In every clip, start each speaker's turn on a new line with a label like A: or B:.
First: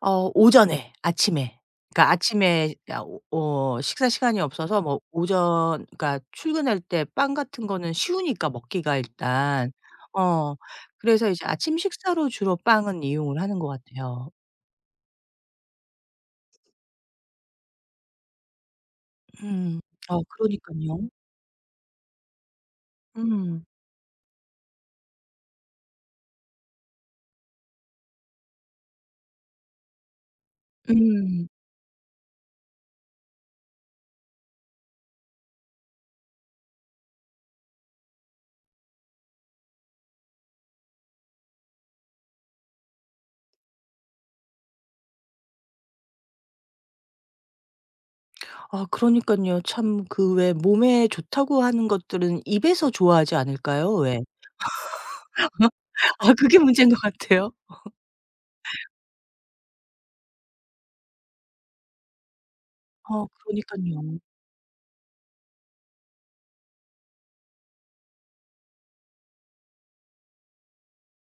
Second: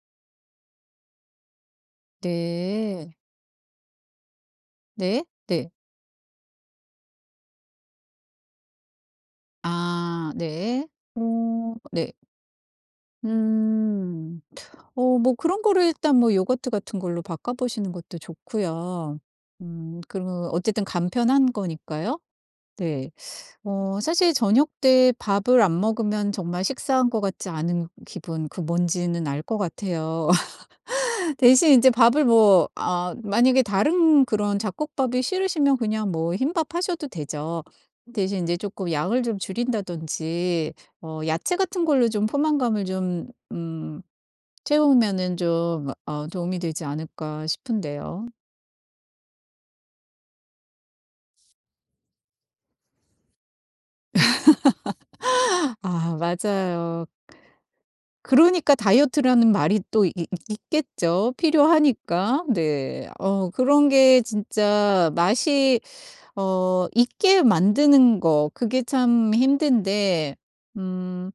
A: 어 오전에 아침에, 그러니까 아침에 야
B: 네.
A: 오 어 식사 시간이 없어서 뭐
B: 네. 네.
A: 오전 그러니까 출근할 때 빵 같은 거는 쉬우니까 먹기가 일단.
B: 아
A: 어
B: 네.
A: 그래서 이제
B: 어
A: 아침
B: 네.
A: 식사로 주로 빵은 이용을 하는 것 같아요.
B: 음. 어 뭐 그런 거를 일단 요구르트 같은 걸로 바꿔보시는 것도 좋고요.
A: 음
B: 음
A: 아
B: 그리고 어쨌든
A: 그러니깐요.
B: 간편한 거니까요. 네.
A: 음.
B: 어 사실 저녁때 밥을 안 먹으면 정말 식사한 거 같지 않은 기분 그 뭔지는 알 거 같아요.
A: 음.
B: 대신 인제 밥을 뭐 아 만약에 다른 그런 잡곡밥이 싫으시면 그냥 뭐 흰밥 하셔도 되죠. 대신 인제 쪼끔 양을 좀 줄인다든지 어 야채 같은 걸로 좀 포만감을 좀 음 채우면은 좀 어 도움이 되지 않을까 싶은데요.
A: 아 그러니깐요. 참 그 왜 몸에 좋다고 하는 것들은 입에서 좋아하지 않을까요 왜?
B: 아
A: 아 그게 문제인 것
B: 맞아요.
A: 같아요.
B: 그러니까 다이어트라는 말이 또 있 있 있겠죠 필요하니까. 네.
A: 아
B: 어 그런
A: 그러니깐요.
B: 게 진짜 맛이 어 있게 만드는 거 그게 참 힘든데 음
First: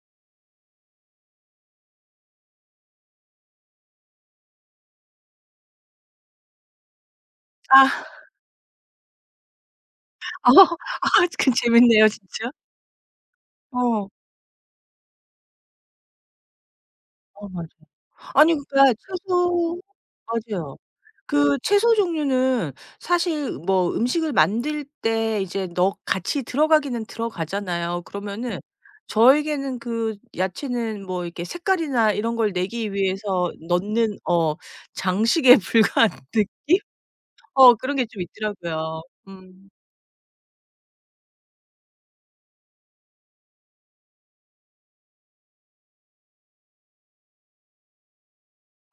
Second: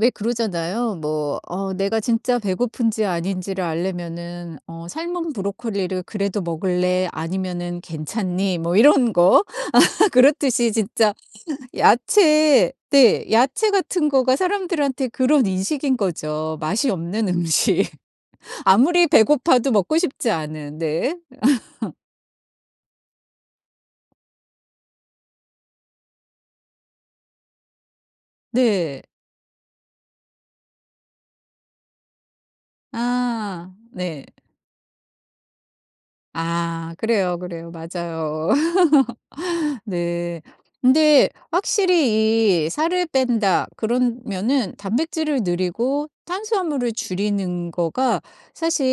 B: 왜 그러잖아요. 뭐 어 내가 진짜 배고픈지 아닌지를 알려면은 어 삶은 브로콜리를 그래도 먹을래 아니면은
A: 아.
B: 괜찮니 뭐 이런 거. 그렇듯이 진짜
A: 아 그 재밌네요, 진짜.
B: 야채, 네 야채
A: 어.
B: 같은 거가 사람들한테 그런 인식인 거죠 맛이 없는
A: 어 맞아요.
B: 음식.
A: 아니 그러니까
B: 아무리 배고파도
A: 채소
B: 먹고 싶지
A: 맞아요.
B: 않은. 네.
A: 그 채소 종류는 사실 뭐 음식을 만들 때 이제 넣 같이 들어가기는 들어가잖아요. 그러면은
B: 네.
A: 저에게는 그 야채는 뭐 이렇게 색깔이나 이런 걸 내기 위해서
B: 아
A: 넣는
B: 네.
A: 어 장식에 불과한 느낌?
B: 아 그래요, 그래요.
A: 어 그런 게 좀
B: 맞아요.
A: 있더라고요. 음.
B: 네. 근데 확실히 이 살을 뺀다 그러면은 단백질을 늘이고 탄수화물을 줄이는 거가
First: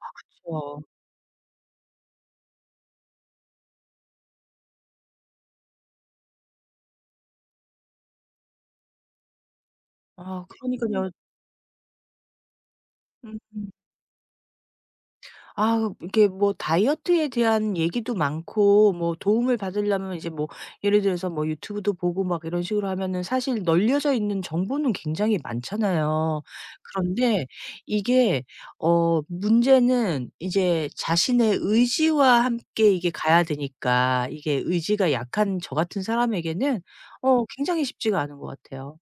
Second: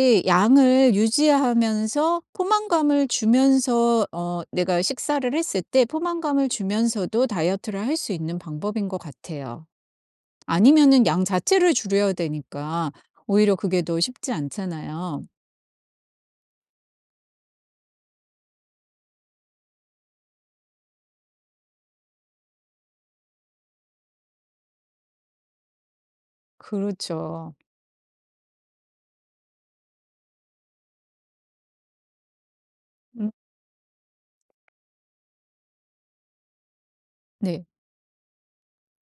A: 아 그쵸.
B: 양을 유지하면서 포만감을 주면서 어 내가 식사를 했을 때 포만감을 주면서도 다이어트를 할 수 있는 방법인 거 같아요.
A: 아
B: 아니면은
A: 그러니깐요.
B: 양 자체를 줄여야 되니까 오히려
A: 음.
B: 그게 더 쉽지 않잖아요.
A: 아 이렇게 뭐 다이어트에 대한 얘기도 많고 뭐 도움을 받으려면 이제 뭐 예를 들어서 뭐 YouTube도 보고 막 이런 식으로 하면은 사실 널려져 있는 정보는 굉장히 많잖아요. 그런데
B: 그렇죠.
A: 이게 어 문제는 이제 자신의 의지와 함께 이게
B: 음.
A: 가야 되니까 이게 의지가 약한 저 같은 사람에게는 어
B: 네.
A: 굉장히 쉽지가 않은 것 같아요.